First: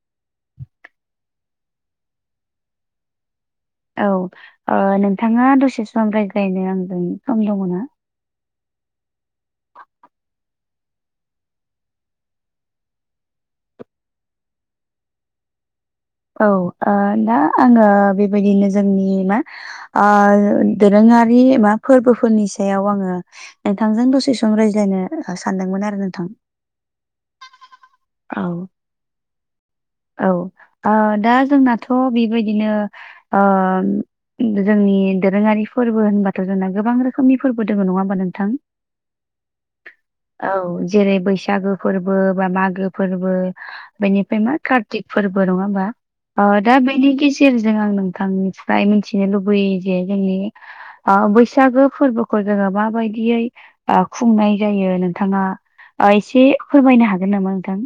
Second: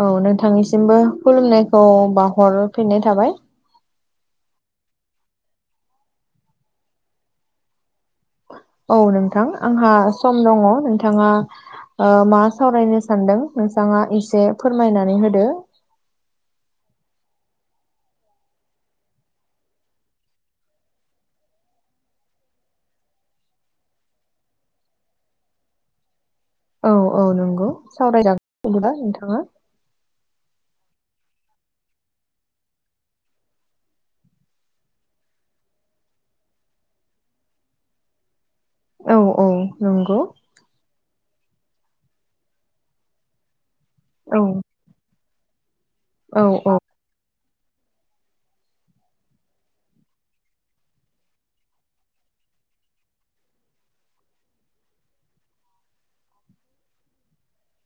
औ नोंथांनिसिमबो खुलुमनायखौ बावाहरफिननाय थाबाय। औ ओ नोंथाङा दसे सम रायज्लायनो आंजों सम दङ ना? औ नोंथां आंहा सम दङ नोंथाङा ओ मा सावरायनो सानदों नोंथाङा एसे फोरमायनानै होदो। औ ओ दा आङो बेबायदिनो जोंनि मा ओ दोरोङारि बा फोरबोफोरनि सायाव आङो नोंथांजों दसे सम रायज्लायनो सानदोंमोन आरो नोंथां। औ औ नंगौ सावरायजा औ [inaudible] बिदिबा नोंथाङा औ ओ दा जोंनाथ' बेबायदिनो ओ जोंनि दोरोङारि फोरबो होनबाथ' जोंना गोबां रोखोमनि फोरबो दोङो नङा होमबा नोंथां। औ औ नंगौ औ जेरै- बैसागो फोरबो बा मागो फोरबो बेनिफ्राय औ मा कार्तिक फोर बो नङा होनबा औ ओ औ दा बेनि गिस सेरजों आं नोंथांनिफ्राय मिथिनो लुबैयो जे जोंनि ओ बैसागो फोरबोखौ जोङो माबायदियै ओ खुंनाय जायो नोंथाङा ओ एसे फोरमायनो हागोन नामा नोंथां?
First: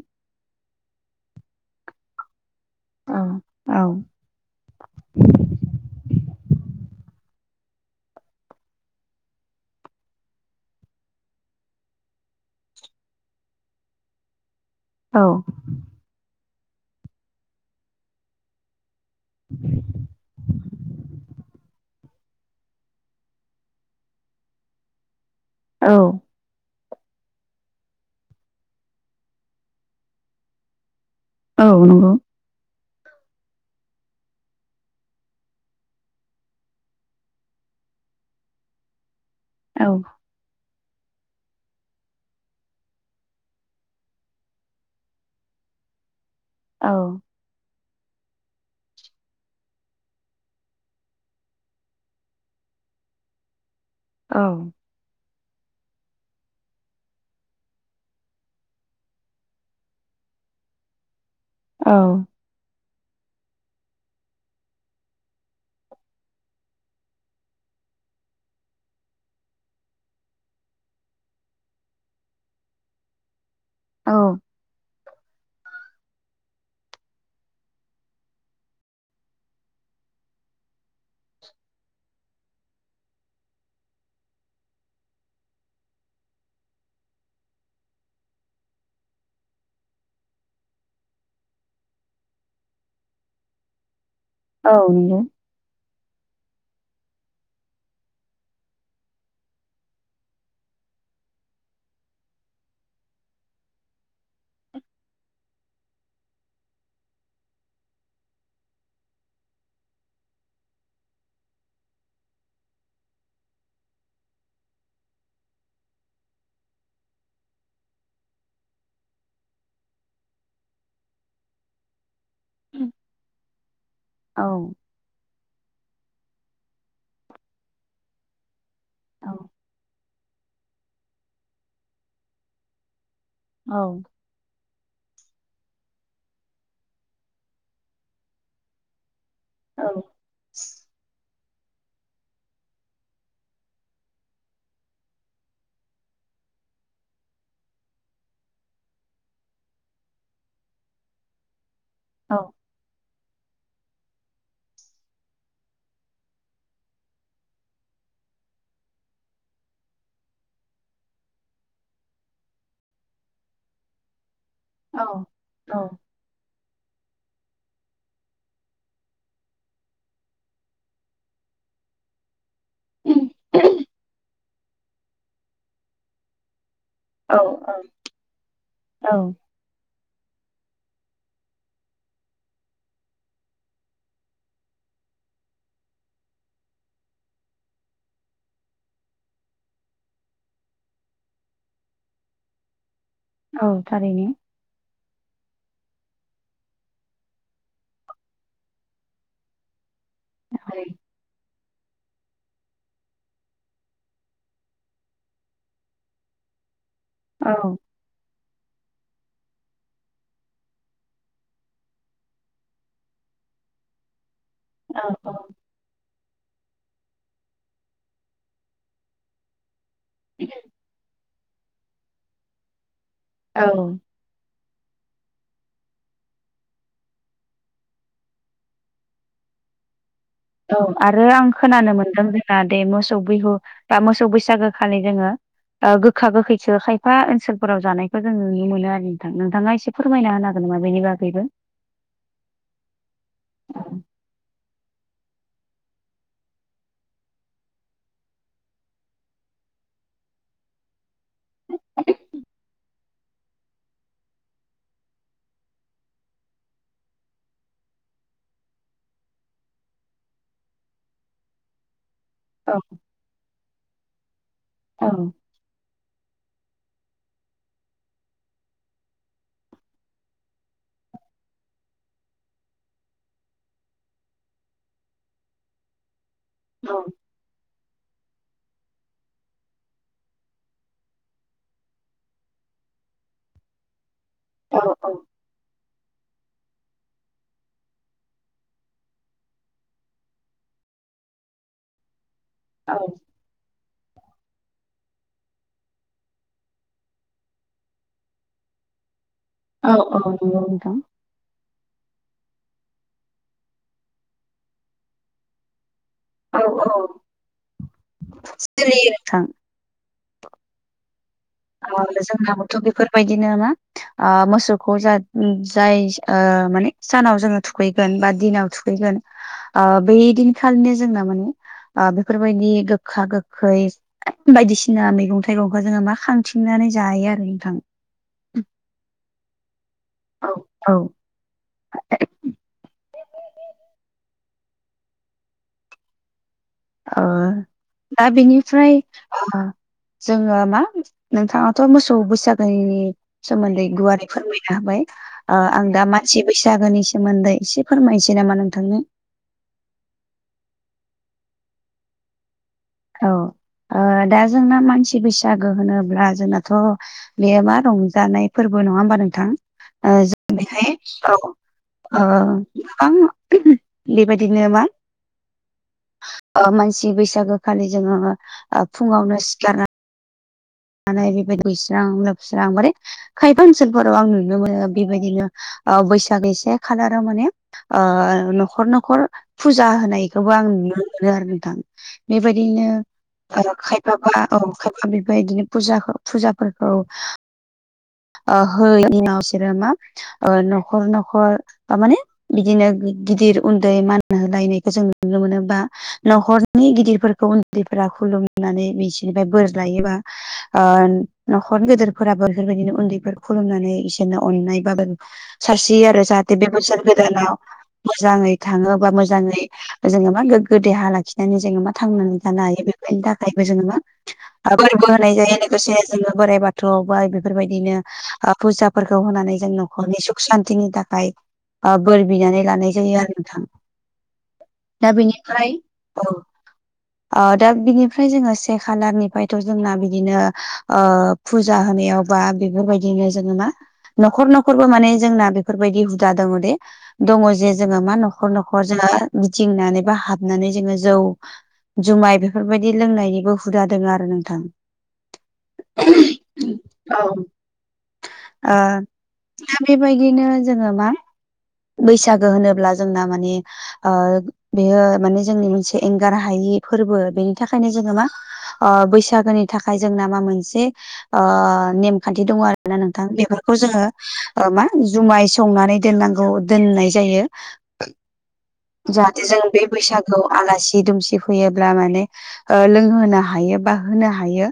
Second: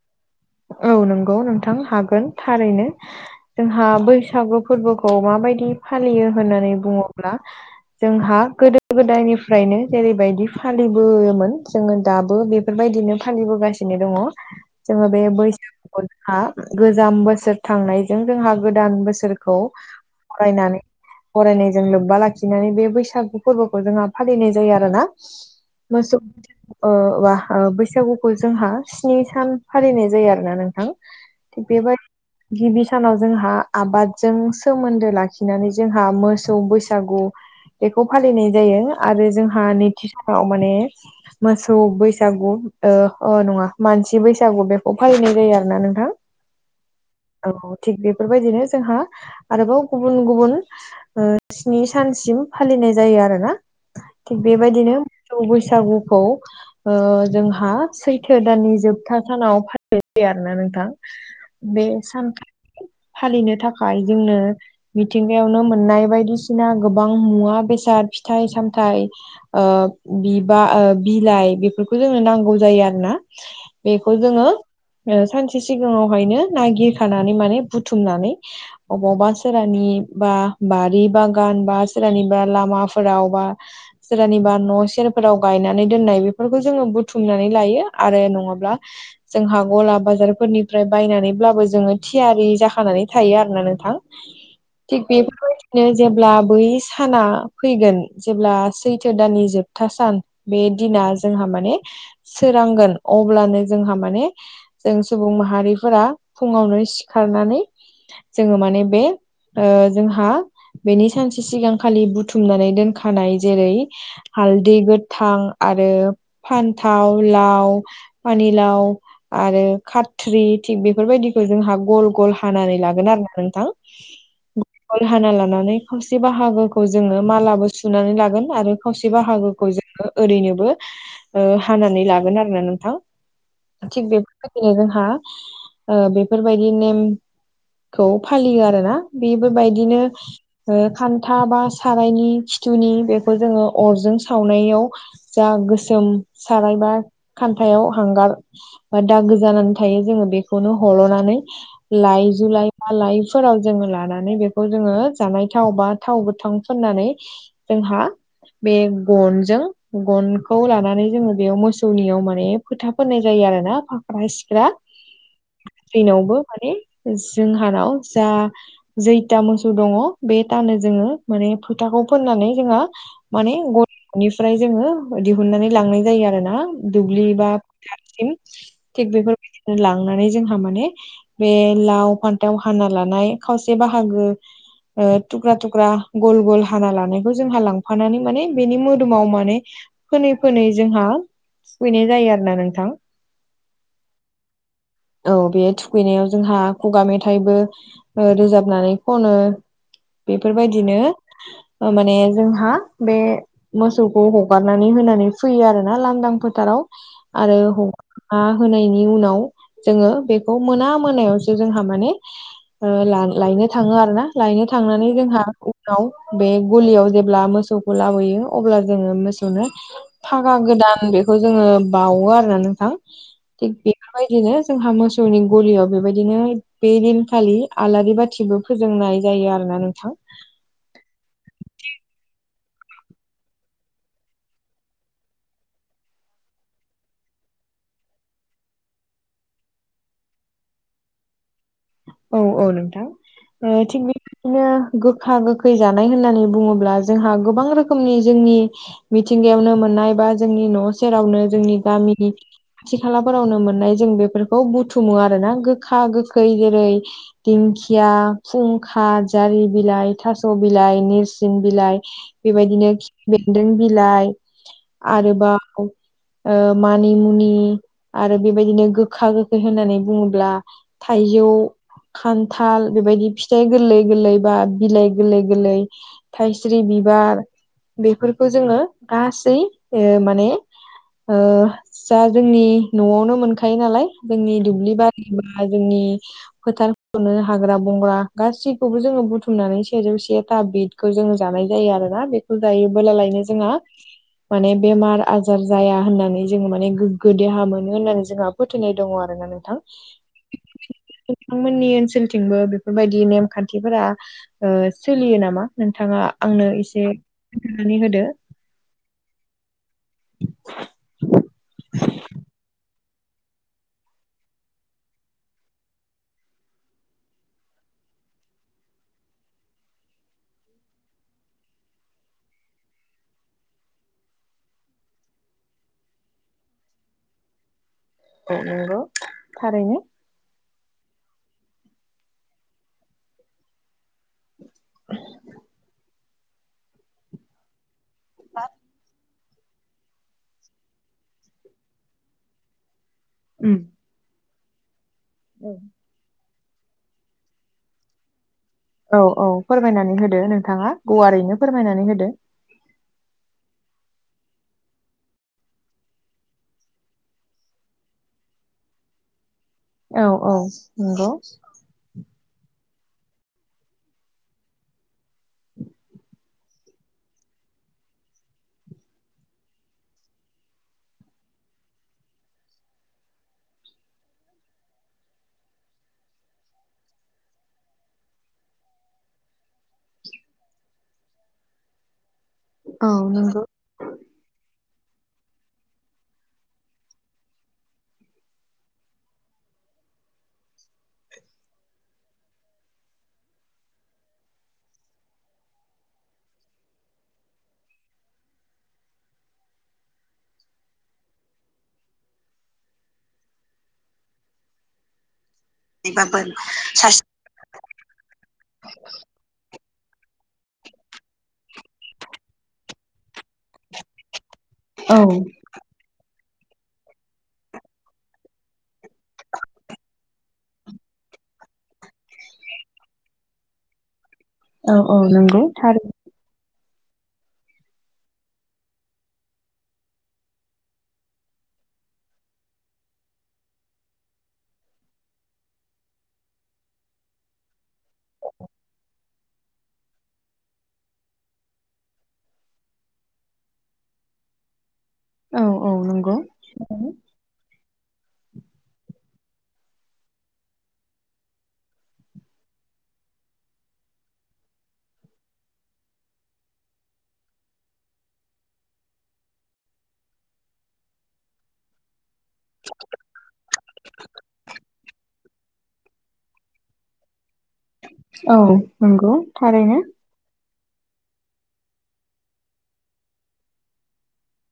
औ नंगौ नोंथां हागोन थारैनो औ औ जोंहा बैसागु फोरबोखौ माबायदि फालियो होननानै बुङो ब्ला जोंहा गोदो गोदायनिफ्रायनो जेरैबायदि फालिबोयोमोन जोङो दाबो बे बेफोरबायदिनो फालिबोगासिनो दङ जोङो बे बैसागुखौ जोंहा गोजाम बोसोर थांनायजों जोंहा गोदान बोसोर खौ बरायनानै बरायनायजों लोब्बा लाखिनानै बे बैसागु फोरबोखौ जोंहा फालिनाय जायो आरो ना। औ मोसौ ओ ओ बैसागुखौ जोंहा स्नि सान फालिनाय जायो आरोना नोंथां औ थिग बेबाय नंगौ गिबि सानाव जोंहा आबादजों सोमोन्दो लाखिनानै जोंहा मोसौ बैसागु बेखौ फालिनाय जायो आरो जोंहा हा औ नैथि सानाव माने मोसौ बैसागु ओ अ नङा मानसि बैसा बैसागु बेखौ फालिनाय जायो आरो ना नोंथां। औ। औ थिग बेफोरबायदिनो जोंहा आरोबाव गुबुन गुबुन ओ स्नि सानसिम फालिनाय जायो आरोना थिग औ बेबायदिनो सौ बैसागुखौ ओ जोंहा सैथो दाननि जोब था सानाव फालिनाय जायो आरोना नोंथां बे औ सान फालिनो थाखाय जोंनो मिथिंगायावनो मोननाय बायदिसिना गोबां मुवा बेसाद फिथाइ सामथाइ ओ बिबा ओ बिलाइ बेफोरखौ जोंनो नांगौ जायो आरो ना औ बेखौ जोङो ओ सानसे सिगाङावहायनो नागिरखानानै माने बुथुमनानै अबावबा सोरहानि बा बारि बागान बा सोरहानिबा लामाफोराव बा सोरहानिबा न' सेरफोराव गायनानै दोननाय बेफोरखौ जोङो बुथुमनानै लायो आरो नङाब्ला [inaudible] जोंहा गला बाजारफोरनिफ्राय बायनानैब्लाबो जोङो थियारि जाखानानै थायो आरोना नोंथां [inaudible] थिग नंगौ [unintelligible] नो जेब्ला बै साना फैगोन जेब्ला सैथो दाननि जोबथा सान बे दिना जोंहा माने सोरांगोन अब्लानो जोंहा माने जों सुबुं माहारिफोरा फुङावनो सिखारनानै जोङो माने बे ओ जोंहा बेनि सानसे सिगांखालि बुथुमनानै दोनखानाय जेरै- हालदै गोथां आरो फान्थाव लाव पानिलाव आरो खाथ्रि थिग बेफोरबायदिखौ जोंहा गल गल हानानै लागोन आरो ना नोंथां औ गल हाना लानानै खावसे बाहागोखौ जोङो मालाबो सुनानै लागोन आरो खावसे औ बाहागोखौ जोङो ओरैनोबो ओ हानानै लागोन आरो ना नोंथां औ थिग बे बायदिनो जोंहा ओ बेफोरबायदि नेमखौ फालियो आरो ना बेफोरबायदिनो ओ खान था बा सारायनि खिथुनि बेखौ जोङो अरजों सावनायाव जा गोसोम सारायबा खान्थायाव हांगार बा दागो जानानै थायो जोङो बेखौनो हल'नानै लाइ जु औ लाइ मालायफोराव जोङो लानानै बेखौ जोङो जानाय थाव बा थाव गोथाव फोननानै जोंहा बे गनजों गनखौ लानानै जोङो बेयाव मोसौनियाव माने खोथा फोननाय जायो आरो ना फाग्रा सिख्रा औ औ दैैनावबो माने जोंहानाव जा जैथा मोसौ दङ बे थानो जोङो माने फोथाखौ फोननानै जोंहा माने औ गथ'निफ्राय जोङो दिहुननानै लांनाय जायो आरो ना दुब्लि औ बा फोथारसिम औ थिग बेफोरबायदिनो लांनानै जोंहा माने बे लाव फान्थाव हाना लानाय खावसे बाहागो ओं थुख्रा थुख्रा गल गल हाना लानायखौ जोंहा लांफानानै माने बेनि मोदोमाव माने फोनै फोनै जोंहा थुखैनाय जायो आरो ना नोंथां औ थारैनो। औ बे थुखैनायाव जोंहा खुगा मेथाइबो ओ रोजाबनानै खनो बेफोरबायदिनो माने जोंहा बे मोसौखौ हगारनानै होनानै फैयो आरो ना लांदां फोथाराव औ आरो हगार हा होनायनि उनाव जोङो बेखौ मोना मोनायावसो जोंहा माने ओ लायनो थाङो आरो ना लायनो थांनानै जोंहा उनाव बे गुलियाव जेब्ला मोसौखौ लाबोयो अब्ला जोङो मोसौनो फागा गोदान बेखौ जोङो बावो आरोना नोंथां औ थिग बे बेबायदिनो जोंहा मोसौनि गलियाव बेबायदिनो बे दिनखालि आलारि बाथिबो फोजोंनाय जायो आरोना नोंथां औ आरो आं खोनानो मोनदों जोंहा दे मोसौ बिहु बा मोसौ बैसागो खालि जोङो ओ गोखा गोखैसो खायफा ओनसोलफोराव जानायखौ जों नुनो मोनो आरो नोंथां नोंथाङा एसे फोरमायना होनो हागोन नामा बेनि बागैबो औ औ नोंथां ओं औ थिग बिदिनो गोखा गोखै जानाय होननानै बुङोब्ला जोंहा गोबां रोखोमनि जोंनि मिथिंगायावनो मोननाय बा जोंनि न' सेरावनो जोंनि गामि खाथि खालाफोरावनो मोननाय जों बेफोरखौ बुथुमो आरो ना गोखा गोखै जेरै दिंखिया खुंखा जारि बिलाइ थास' बिलाइ नेरसिं बिलाइ औ बेबायदिनो बेन्दों बिलाइ आरोबाव ओ मानि मुनि आरो बेबायदिनो गोखा गोखै होननानै बुङोब्ला थाइजौ खान्थाल बेबायदि फिथाइ गोरलै गोरलै बा बिलाइ गोरलै गोरलै थाइस्रि बिबार बेफोरखौ जोङो गासै ओ माने ओ जा जोंनि न'आवनो मोनखायो नालाय जोंनि औ दुब्लि बारि बा जोंनि फोथार खनो हाग्रा बंग्रा गासैखौबो जोङो बुथुमनानै सेजौ सेथा बिद बेखौ जोङो जानाय जायो आरो ना बेखौ जायोबोला लायनो जोंहा माने बेमार आजार जाया होननानै जोङो माने गोग्गो देहा मोनो होननानै जोंहा फोथायनाय दङ आरो माने नों औ औ नंगौ नोंथां नोंथांमोननि ओनसोलथिंबो बेफोरबायदि नेमखान्थिफोरा ओ सोलियो नामा नोंथाङा औ आंनो एसे खोनथानानै होदो सोलियो नोंथां आरो जोंनाबोथ' बेफोरबायदिनो मा ओ मोसौखौ जाय ओ माने सानाव जोङो थुखैगोन बा दिनाव थुखै फैगोन बे दिनखालिनो जोंना माने आ बेफोरबायदि गोखा गोखै बायदिसिना मैगं थाइगंखा जोङो मा खा थिंनानै जायो आरो नोंथां औ नोंगौ थारैनो औ औ [unintelligible] ओ दा बेनिफ्राय ओ जोङो मा नोंथाङाथ' मोसौ बैसागोनि सोमोन्दै गुवारै फोरमायनो हाबाय आ आं दा मानसि बैसागोनि सोमोन्दै एसे फोरमायनोसै नामा नोंथांनो औ औ फोरमायनानै होदो नोंथाङा गुवारैनो फोरमायनानै होदो औ आ दा जोंना मानसि बैसागो होनोब्ला जोंनाथ' बेयो मा रंजानाय फोरबो नङा होमबा नोंथां औ औ बेहाय नोंगौ औ ओ औ आं [unintelligible] बेबायदिनो मा ओ मानसि बैसागोखालि जोङो ओ फुङावनो सिखारना मानाय [unintelligible] गुइस्रां लोबस्रां बोरै खायफा ओनसोलफोराव आं नुनो मोनो बेबायदिनो ओ बैसागनि से खालाराव माने आ न'खर न'खर फुजा होनायखौबो आं नुनो मोनो आरो नोंथां बेबायदिनो औ नंगौ [unintelligible] खायफाबा औ खायफा बेबायदिनो फुजा ख फुजाफोरखौ [inaudible] ओ होयैनिनाव बिसोरो मा आ न'खर न'खर बा माने बिदिनो गिदिर उन्दै मान होलायनायखौ जों नुनो मोनो बा न'खरनि गिदिरफोरखौ उन्दैफोरा खुलुमनानै बिसिनिफाय बोर लायोबा आ न'खरनि गेदेरफोराबो बेफोरबायदिनो उन्दैफोर खुलुमनानै इसोरनो अननाय बाबो सारस्रियो आरो जाहाथे बे बोसोर गोदानाव मोजाङै थाङो बा मोजाङै जोङो बा गोग्गो देहा लाखिनानै जोङबा थांनानै थानो हायो बे बेनि थाखायबो जोङो मा फोरबो औ होनाय जायो लोगोसे जोङो बोराइ बाथौआवबो बेफोरबायदिनो ओ फुजाफोरखौ होनानै जों न'खरनि सुख सान्तिनि थाखाय ओ बोर बिनानै लानाय जायो आरो नोंथां औ दा औ नंगौ बिनिफ्राय थारै औ आ दा बिनिफ्राय जोङो से खालारनिफ्रायथ' जोंना बिदिनो ओ फुजा होनायाव बा बेफोरबायदिनो जोङो मा न'खर न'खरबो माने जोंना बेफोरबायदि हुदा दङ दे दङ जे जोङो मा न'खर न'खर जोङो गिदिंनानै बा हाबनानै जोङो जौ जुमाय बेफोरबायदि लोंनायनिबो हुदा दोङ आरो नोंथां औ औ नंगौ [unintelligible] औ आ दा बेबायदिनो जोङो मा बैसागो होनोब्ला जोंना माने आ बेयो माने जोंनि मोनसे एंगार हायि फोरबो बेनि थाखायनो जोङो मा आ बैसागोनि थाखाय जोंना मा मोनसे आ नेमखान्थि दङ आरोना नोंथां बेफोरखौ जोङो ओ मा जुमाय सो संनानै दोननांगौ दोननाय जायो [unintelligible] औ नंगौ जाहाथे जों बे थारैनो बैसाग औ आलासि दुमसि फैयोब्ला माने ओ लोंहोनो हायो बा होनो हायो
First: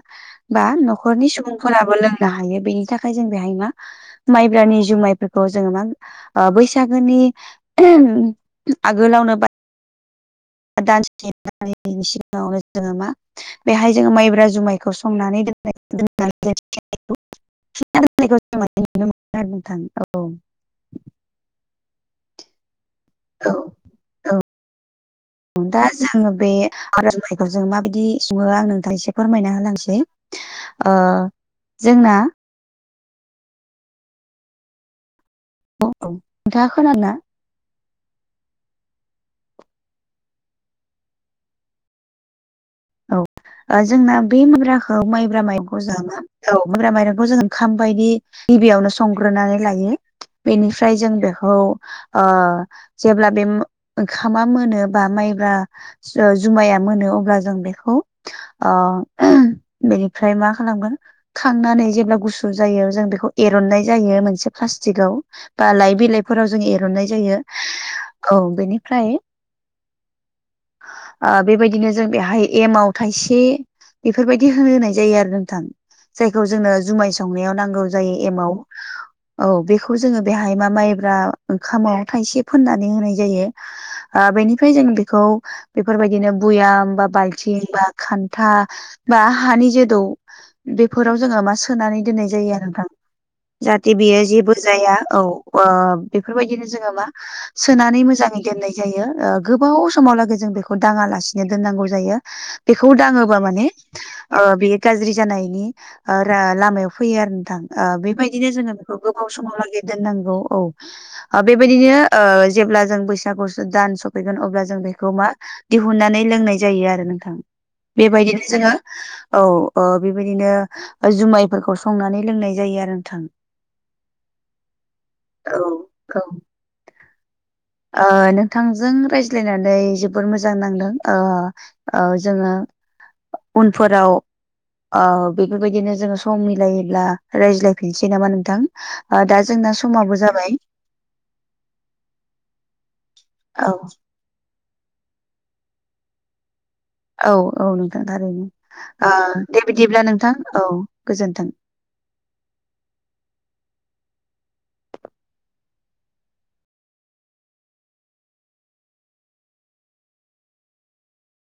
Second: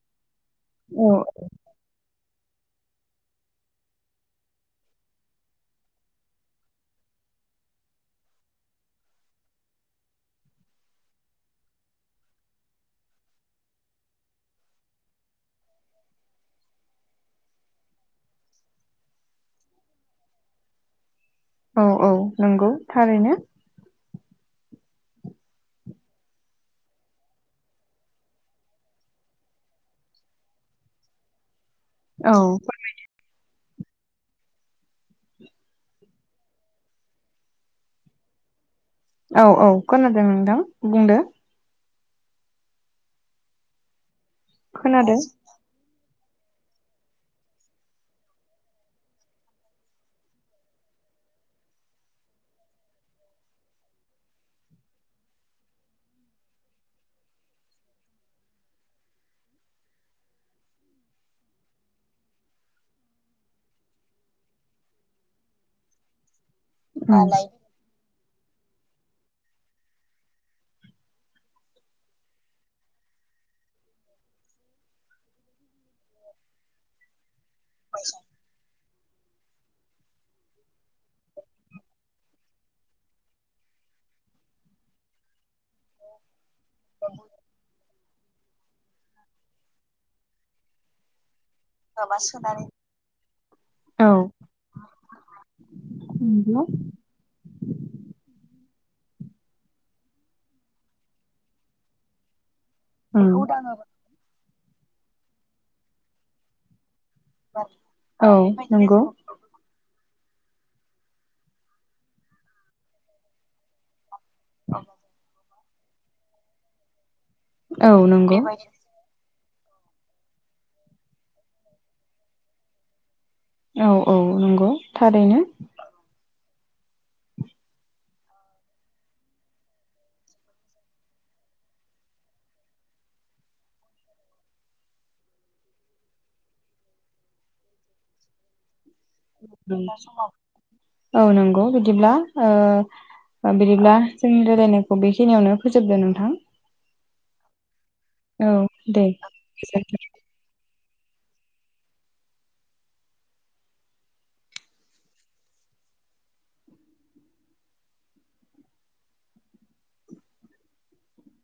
बा औ न'खरनि सुबुंफोराबो लोंनो हायो बेनि थाखाय जों बेहाय मा माइब्रानि जुमाइफोरखौ जोङो मा ओ बैसागोनि [unintelligible] आगोलावनो बाय [unintelligible] सिगाङावनो जोङो मा बेहाय जोङो माइब्रा जुमायखौ संनानै दोन्नाय [unintelligible] [unintelligible] आरो नोंथां औ औ औ नोंगौ थारैनो। औ औ उम। दा जोङो बे आर' [unintelligible] नाइखौ जों माबायदि सङो आं नोंथा [unintelligible] एसे फोरमायना होलांसै। ओ जोंना औ। औ नोंथांङा खोनादोंना? औ औ खोनादों नोंथां बुंदो। औ जोंना ओ बे माइब्राखौ खोनादों माइब्रा माइरं [unintelligible] औ माइब्रा माइरंखौ जों ओंखाम बायदि गिबियावनो संग्रोनानै लायो। बेनिफ्राय जों बेखौ ओ जेब्ला बे ओंखामा मोनोबा माइब्रा ओ जुमाया मोनो अब्ला जों बे खौ ओ बेनिफ्राय मा खालामगोन खांनानै जेब्ला गुसु जायो जों बेखौ एर'ननाय जायो मोनसे प्लास्टिकआव। बा लाइ बिलाइफोराव जों एर'ननाय उम जायो। औ बेनिफ्राय ओ बेबायदिनो जों बेहाय एमाव थाइसे बेफोरबायदि होनो होनाय जायो आरो नोंथां। जायखौ जोंनो जुमाय संनायाव नांगौ जायो एमाव। औ बेखौ जोङो बेहाय मा माइब्रा ओंखामाव थाइसे फोननानै होनाय जायो। ओ बेनिफ्राय जों बेखौ बेफोरबायदिनो बुयाम बा बाल थिं बा खान्था बा हानि जे दौ बेफोराव जोंङो मा सोनानै दोननाय जायो आरो नोंथां। जाहाथे औ बेयो जेबो जाया। औ ओ नंगौ बेफोरबायदिनो जोङो मा सोनानै मोजाङै दोननाय जायो। ओ गोबाव समावलागै जों बेखौ दाङालासिनो दोननांगौ जायो। बेखौ उम दाङोबा औ माने नंगौ बेयो गाज्रि जानायनि ओ रा लामायाव फैयो आरो। थां ओ बेबायदिनो जोङो बेखौ गोबाव समालागै दोननांगौ औ। ओ बेबायदिनो जेब्ला जों बैसागु स दान स फैगोन अब्ला जों बेखौ मा दिहुननानै लोंनाय जायो आरो नोंथां। औ नंगौ बेबायदिनो जोङो औ ओ बेबायदिनो जुमायफोरखौ संनानै लोंनाय जायो आरो नोंथां। औ औ नोंगौ थारैनो। औ। ओ नोंथांजों रायज्लायनानै जोबोर मोजां नांदों ओ औ जोङो उनफोराव औ बेफोरबायदिनो जोङो सम मिलायोब्ला रायज्लायफिनसै नामा नोंथां। ओ दा जोंना समाबो जाबाय। औ नोंगौ ओ बिदिब्ला औ बिदिब्ला जोंनि रायलायनायखौ बेखिनियावनो फोजोबदो नोंथां। औ औ नोंथां थारैनो। औ दे ओ दे गोजोन बिदिब्ला नोंथां औ गोजोन्थों।